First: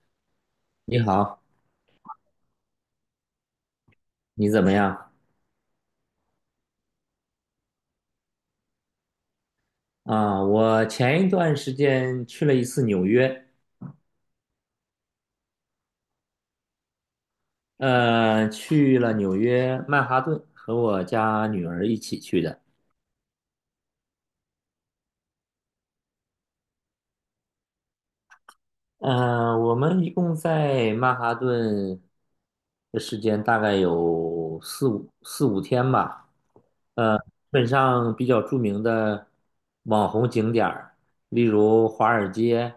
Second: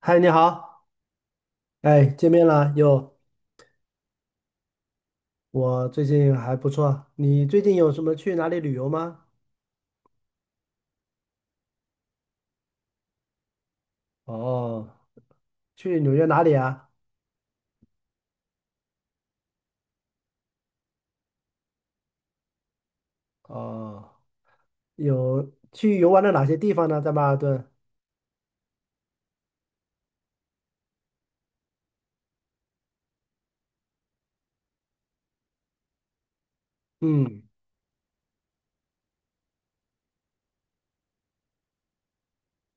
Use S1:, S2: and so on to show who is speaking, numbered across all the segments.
S1: 嗨，你好，
S2: 你好，
S1: 哎，见面了又，
S2: 你怎么样？
S1: 我最近还不错。你最近有什么去哪里旅游吗？
S2: 我前一段时间去了一次纽约，
S1: 哦，去纽约哪里啊？
S2: 去了纽约曼哈顿，和我家女儿一起去的。
S1: 哦，有去游玩了哪些地方呢？在曼哈顿？
S2: 嗯、我们一共在曼哈顿的时间大概有四五天吧。基
S1: 嗯，
S2: 本上比较著名的网红景点儿，例如华尔街、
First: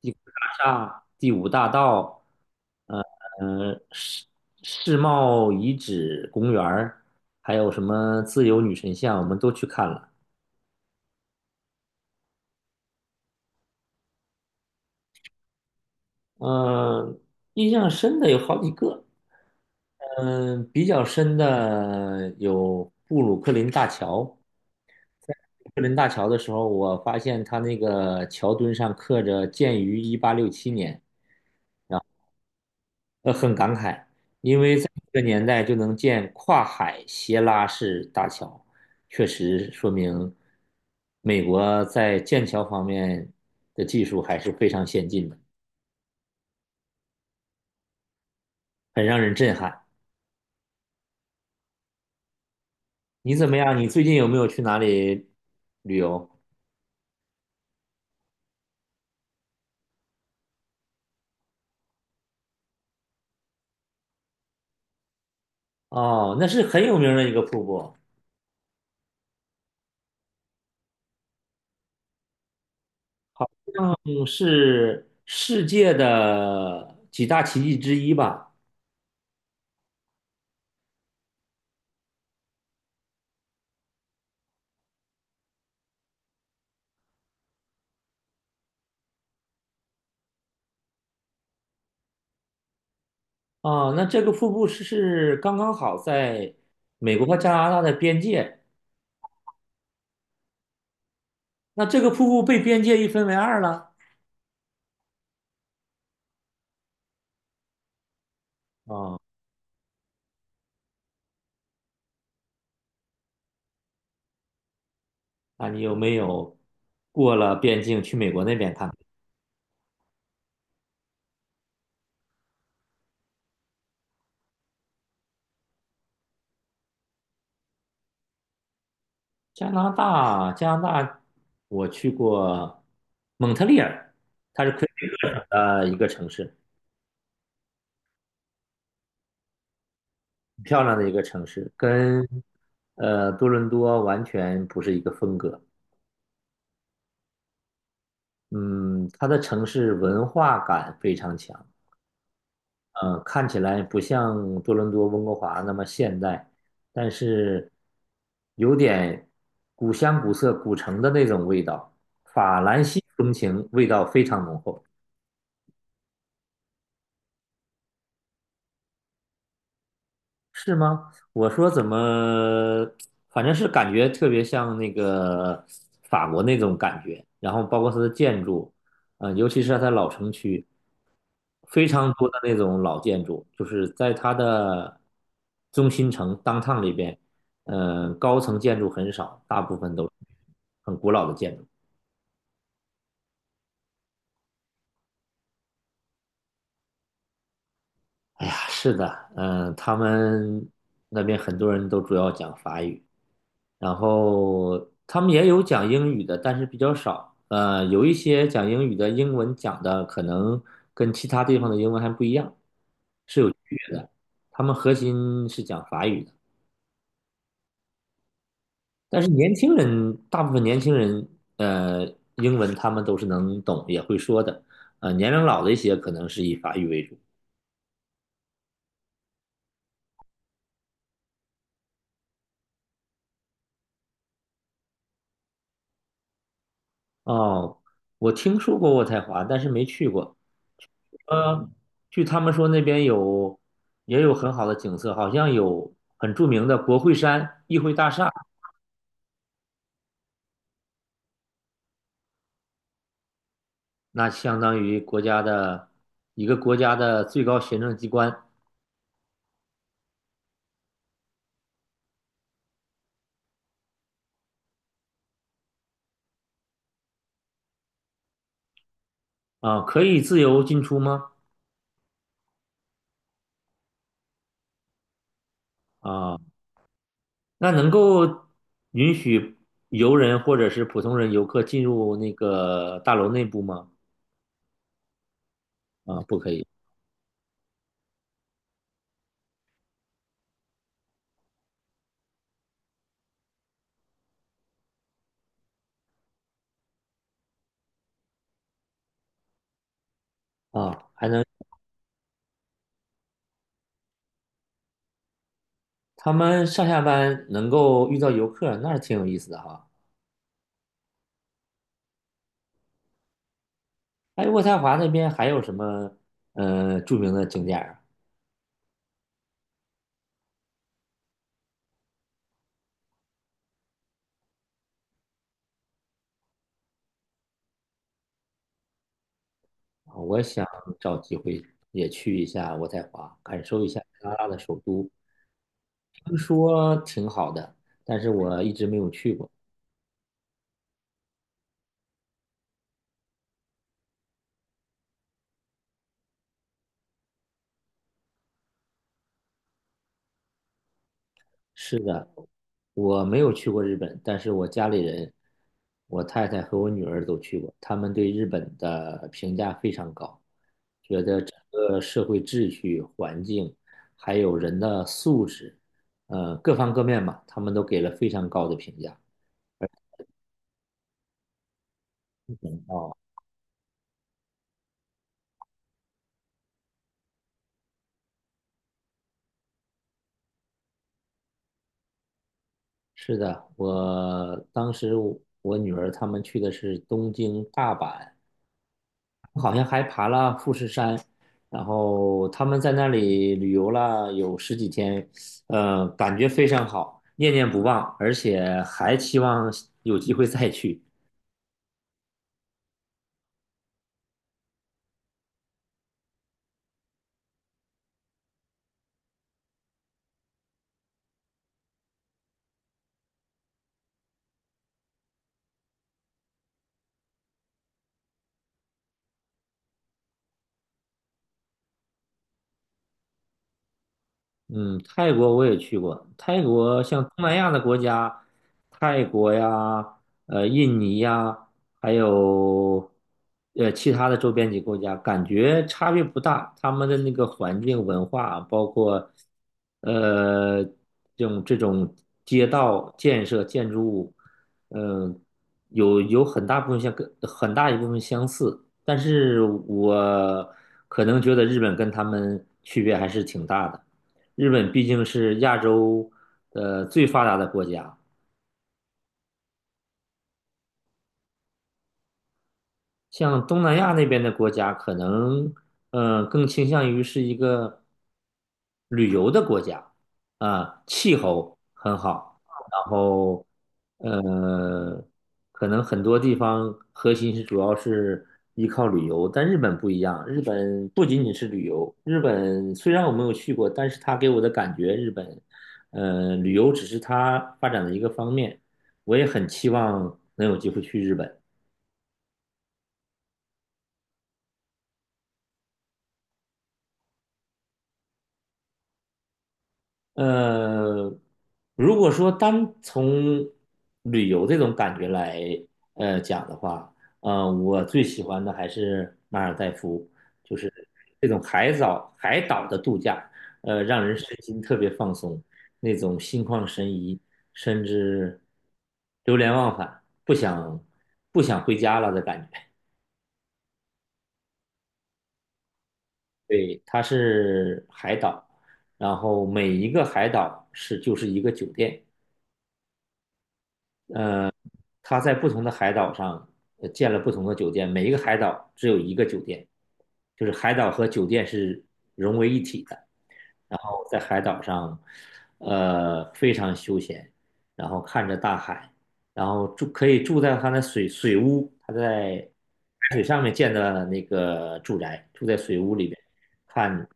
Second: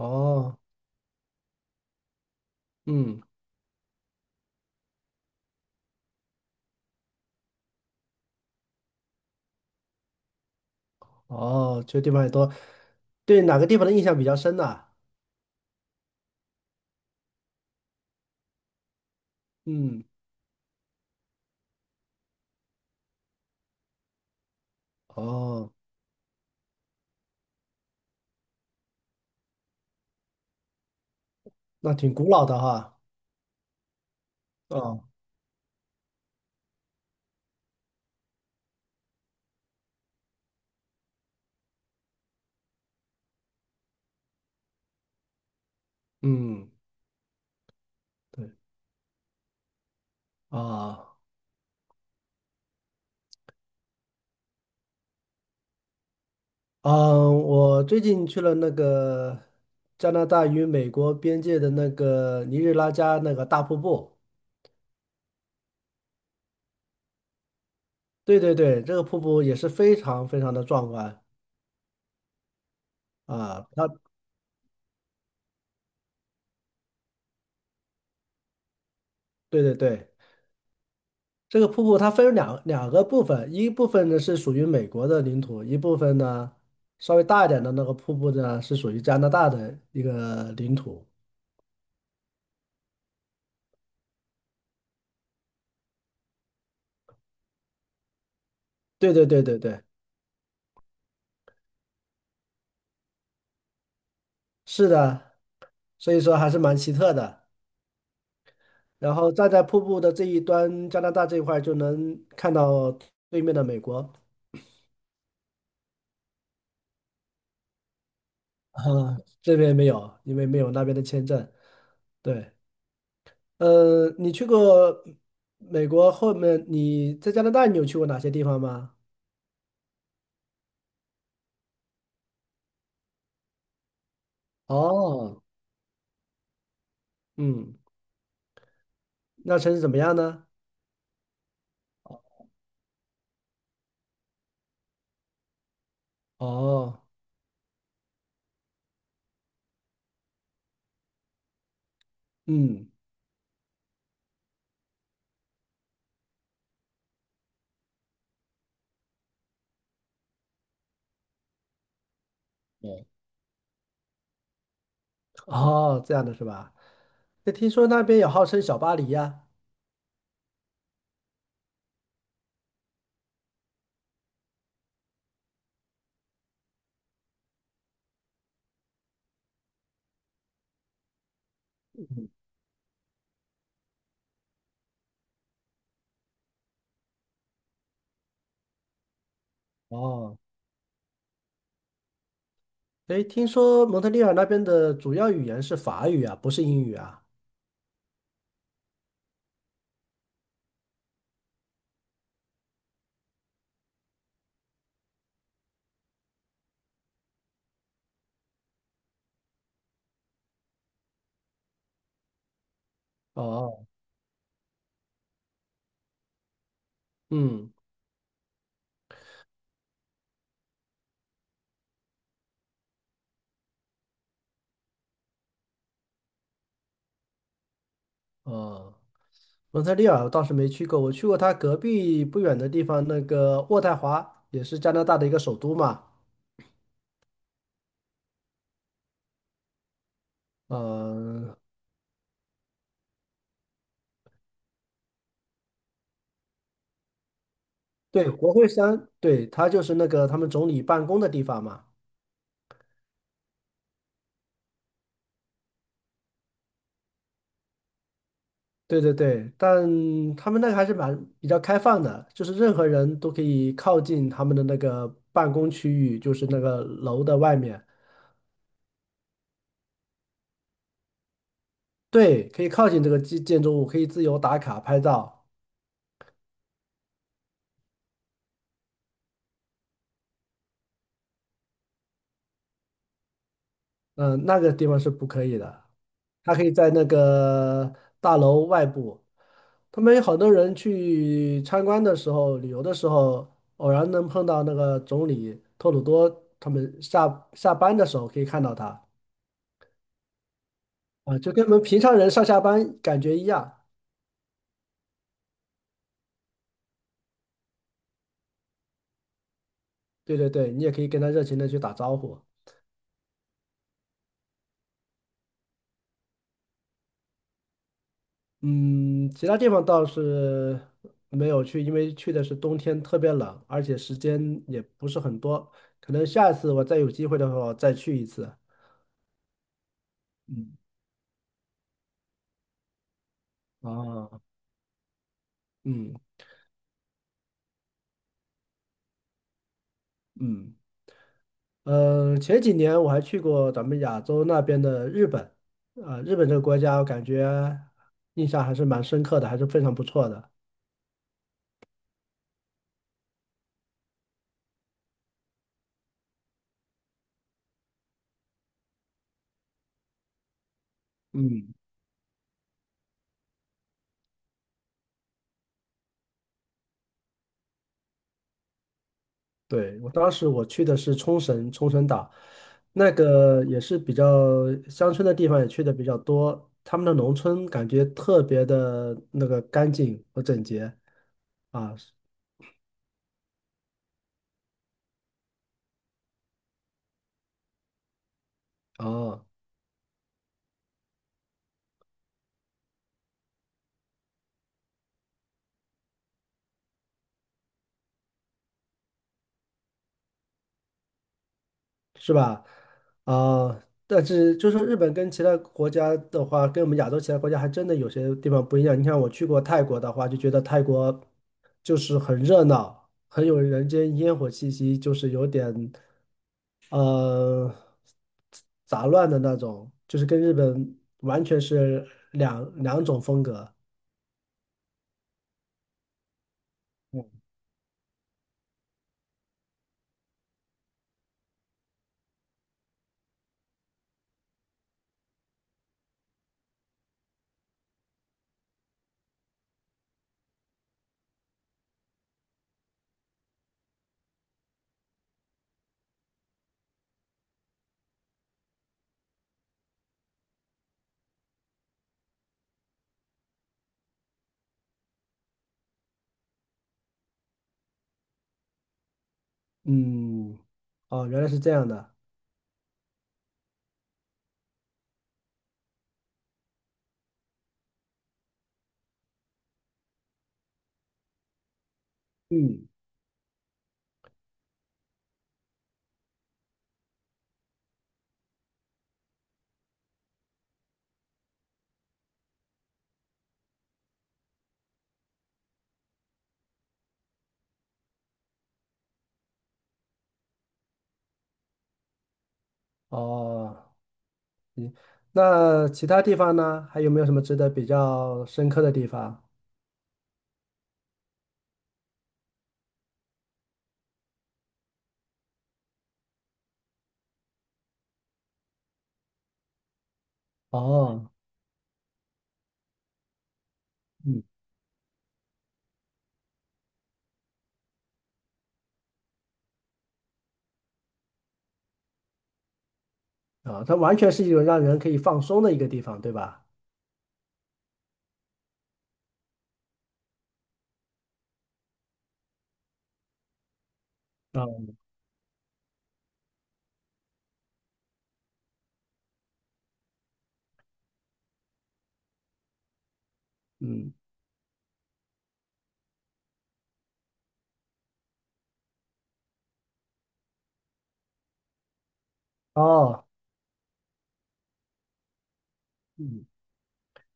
S2: 第五大厦、第五大道。
S1: 嗯，
S2: 呃，世世贸遗址公园儿，还有什么自由女神像，我们都去看了。
S1: 哦，这地方也多。对哪个地方的印象比较深呢？
S2: 嗯、印象深的有好几个。
S1: 嗯，
S2: 嗯、比较深的有布鲁克林大桥。布
S1: 哦，
S2: 鲁克林大桥的时候，我发现它那个桥墩上刻着“建于1867年”，
S1: 那挺古老的哈。
S2: 很感慨，因为在
S1: 哦，
S2: 这个年代就能建跨海斜拉式大桥，确实说明美国在建桥方面的技术还是非常先进的，
S1: 嗯，对，
S2: 很让人震撼。
S1: 啊。
S2: 你怎么样？你最近有没有去哪里旅游？
S1: 嗯，我最近去了那个加拿大与美国边界的那个尼日拉加那个大瀑布。
S2: 哦，那是很有名的一个瀑布，
S1: 对对对，这个瀑布也是非常非常的壮观啊！它
S2: 嗯，是世界的几大奇迹之一吧？
S1: 对对对，这个瀑布它分为两个部分，一部分呢是属于美国的领土，一部分呢稍微大一点的那个瀑布呢是属于加拿大的一个领土。
S2: 哦，那这个瀑布是刚刚好在美国和加拿大的边界。
S1: 对对对对对，
S2: 那这个瀑布被边界一分为二了。
S1: 是的，所以说还是蛮奇特的。然
S2: 啊，
S1: 后站在瀑布的这一端，加拿大这一块儿就能看到对面的美国，
S2: 那你有没有过了边境去美国那边
S1: 啊，
S2: 看看。
S1: 这边没有，因为没有那边的签证。对，你去过美国后面，你在加拿大你有去过哪些地方吗？
S2: 加拿大，加拿大，我去过蒙特利尔
S1: 哦，
S2: 一个城市，
S1: 嗯，那城市怎么样呢？
S2: 很漂亮的一个城市，跟多伦多完全不是一个风格。
S1: 哦，
S2: 嗯，它的城市文化感非常强，
S1: 嗯，
S2: 嗯，看起来不像多伦多、温哥华那么现代，但是有点古香古色、古城的那种味道，法兰西
S1: 对，
S2: 风情味道非常浓厚。
S1: 哦，这样的是吧？那听说那边也号称小巴黎呀？
S2: 是吗？我说怎么，反正是感觉特别像那个法国那种感觉，然后包括它的建筑，尤其是它老城区。非常多的那种老建筑，就是在它的中心城当 o 里边，高层建筑很少，大部分都是
S1: 哦，
S2: 很古老的建筑。
S1: 诶，听说蒙特利尔那边的主要语言是法语啊，不是英语啊？
S2: 哎呀，是的，嗯、他们那边很多人都主要讲法语，然后他们也有讲英语的，但是比较少。有一些讲英语的，英文讲的可能跟其他地方的英文还不一样，
S1: 哦，
S2: 他们核心是讲法语的。
S1: 嗯。
S2: 但是年轻人，大部分年轻人，呃，英文他们都是能懂，也会说的。年龄老的一些可能是以法语为主。
S1: 哦，蒙特利尔我倒是没去过，我去过它隔壁不远的地方，那个渥太华也是加拿大的一个首都嘛。
S2: 哦，我听说过渥太华，但是没去过。
S1: 嗯、
S2: 呃，据他们说那边有也有很好的景色，好像有很著名的国会山、议会大厦，
S1: 对，国会山，对，它就是那个他们总理办公的地方嘛。
S2: 那相当于国家的一个国家的最高行政机关。
S1: 对对对，但他们那个还是蛮比较开放的，就是任何人都可以靠近他们的那个办公区域，就是那个楼的外面，
S2: 啊，可以自由进出吗？
S1: 对，可以靠近这个建筑物，可以自由打卡拍照。
S2: 啊、那能够允许游人或者是普通人游客进入那个大楼内部吗？
S1: 那个地方是不可以的，
S2: 啊，不可
S1: 他可
S2: 以。
S1: 以在那个大楼外部。他们有好多人去参观的时候、旅游的时候，偶然能碰到那个总理托鲁多，他们下班的时候可以看到他
S2: 啊，还
S1: 啊，
S2: 能
S1: 就跟我们平常人上下班感觉一样。
S2: 他们上下班能够遇到游客，那是挺有意思的哈。
S1: 对对对，你也可以跟他热情的去打招呼。
S2: 哎，渥太华那边还有什么著名的景点儿。
S1: 嗯，其他地方倒是没有去，因为去的是冬天，特别冷，而且时间也不是很多。可能下次我再有机会的话，我再去一次。
S2: 啊？我想
S1: 嗯，
S2: 找机会也去一下渥太华，感受一下加拿
S1: 啊，
S2: 大的首都，
S1: 嗯
S2: 听说挺好的，但是我一直没有去过。
S1: 嗯，前几年我还去过咱们亚洲那边的日本，啊、日本这个国家，我感觉印象还是蛮深刻的，还是非常不错的。
S2: 是的，我没有去过日本，但是我家里人，我太太和我女儿都去过，他们对日本的评价非常高，觉得整
S1: 嗯。
S2: 个社会秩序、环境，还有人的素质，各方各面吧，他们都给了非常高的评价。
S1: 对，我当时我去的是冲绳，冲绳岛，
S2: 嗯，
S1: 那个也是比较乡村的地方，也去的比较多。他们的农村感觉特别的那个干净和整洁啊，
S2: 是的，我当时我女儿他们去的是东京、大阪，
S1: 哦，
S2: 好像还爬了富士山，然后他们在那里旅游了有十几天，感觉非常好，念念不忘，而且还期望有机会再去。
S1: 是吧？啊，但是就是日本跟其他国家的话，跟我们亚洲其他国家还真的有些地方不一样。你看我去过泰国的话，就觉得泰国就是很热闹，很有人间烟火气息，就是有点。呃，杂乱的那种，就是跟日本完全是两种风格。
S2: 嗯，泰国我也去过。泰国像东南亚的国家，泰国呀，印尼呀，还有其他的周边几个国家，感觉差别不大。他们的那个环境、文化啊，包括这种街道建设、建筑物，嗯、有很大部分像跟很大一部分相似，但是我可能觉得日本跟他们区别还是挺大的。日本毕竟是亚洲最发达的国家，
S1: 嗯，哦，原来是这样的。
S2: 像东南亚那边的国家，可能更倾向于是一个旅游的国家。啊、气候很好，
S1: 嗯，
S2: 然后呃，可能很多地方核心是主要是依靠旅游，但日本不一样，日本不仅仅是旅游，日本虽然我没有去过，但是它给我的感觉，日本旅游只是它发展的一个方面，我也很期望能有机会去日本。
S1: 哦，那其他地方呢？还有没有什么值得比较深刻的地方？
S2: 呃，如果说单从旅游这种感觉来讲的话，我最喜欢的还是马尔代夫，就是
S1: 哦，
S2: 这种海藻海岛的度假，让人
S1: 嗯，
S2: 身心特别放松，那种心旷神怡，甚至流连忘返，不想回家了的感觉。
S1: 啊，它完全是一种让人可以放松的一个地方，对吧？
S2: 对，它是海岛，然后每一个海岛是就是一个酒店。
S1: 啊，
S2: 呃，他在不同的海岛上建了不同的酒店，每一个海岛只有一个酒店，就是海岛和酒店是融为一体的。然
S1: 嗯，
S2: 后在海岛上，非常休闲，然后看着大海，然后住可以住在他的水屋，他在
S1: 哦，
S2: 海水上面建的那个住宅，住在水屋里边，
S1: 嗯
S2: 看，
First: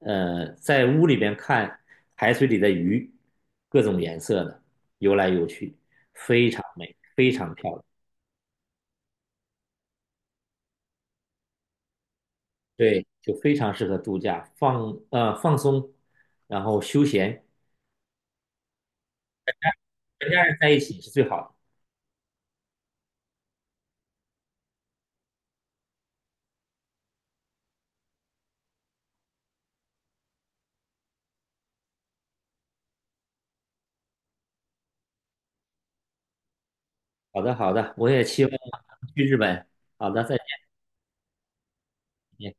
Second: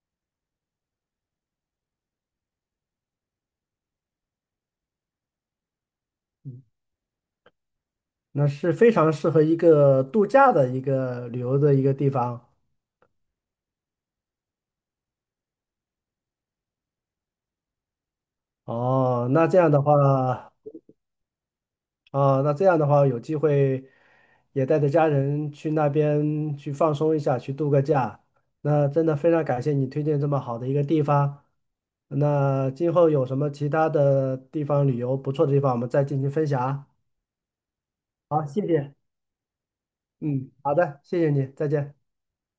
S2: 在屋里边看海水里的鱼，各种颜色的游来游去，非常
S1: 嗯，
S2: 美，非常漂亮，
S1: 那是非常适合一个度假的一个旅游的一个地方。
S2: 对，就非常适合度假，放松，然后休闲，
S1: 哦，那这样的
S2: 全家
S1: 话。
S2: 人在一起是最好的。
S1: 啊，那这样的话，有机会也带着家人去那边去放松一下，去度个假。那真的非常感谢你推荐这么好的一个地方。那今后有什么其他的地方旅游不错的地方，我们再进行分享啊。
S2: 好的，好的，我也期
S1: 好，
S2: 望
S1: 谢谢。
S2: 去日本。好的，再
S1: 嗯，好的，谢谢你，再见。
S2: 见。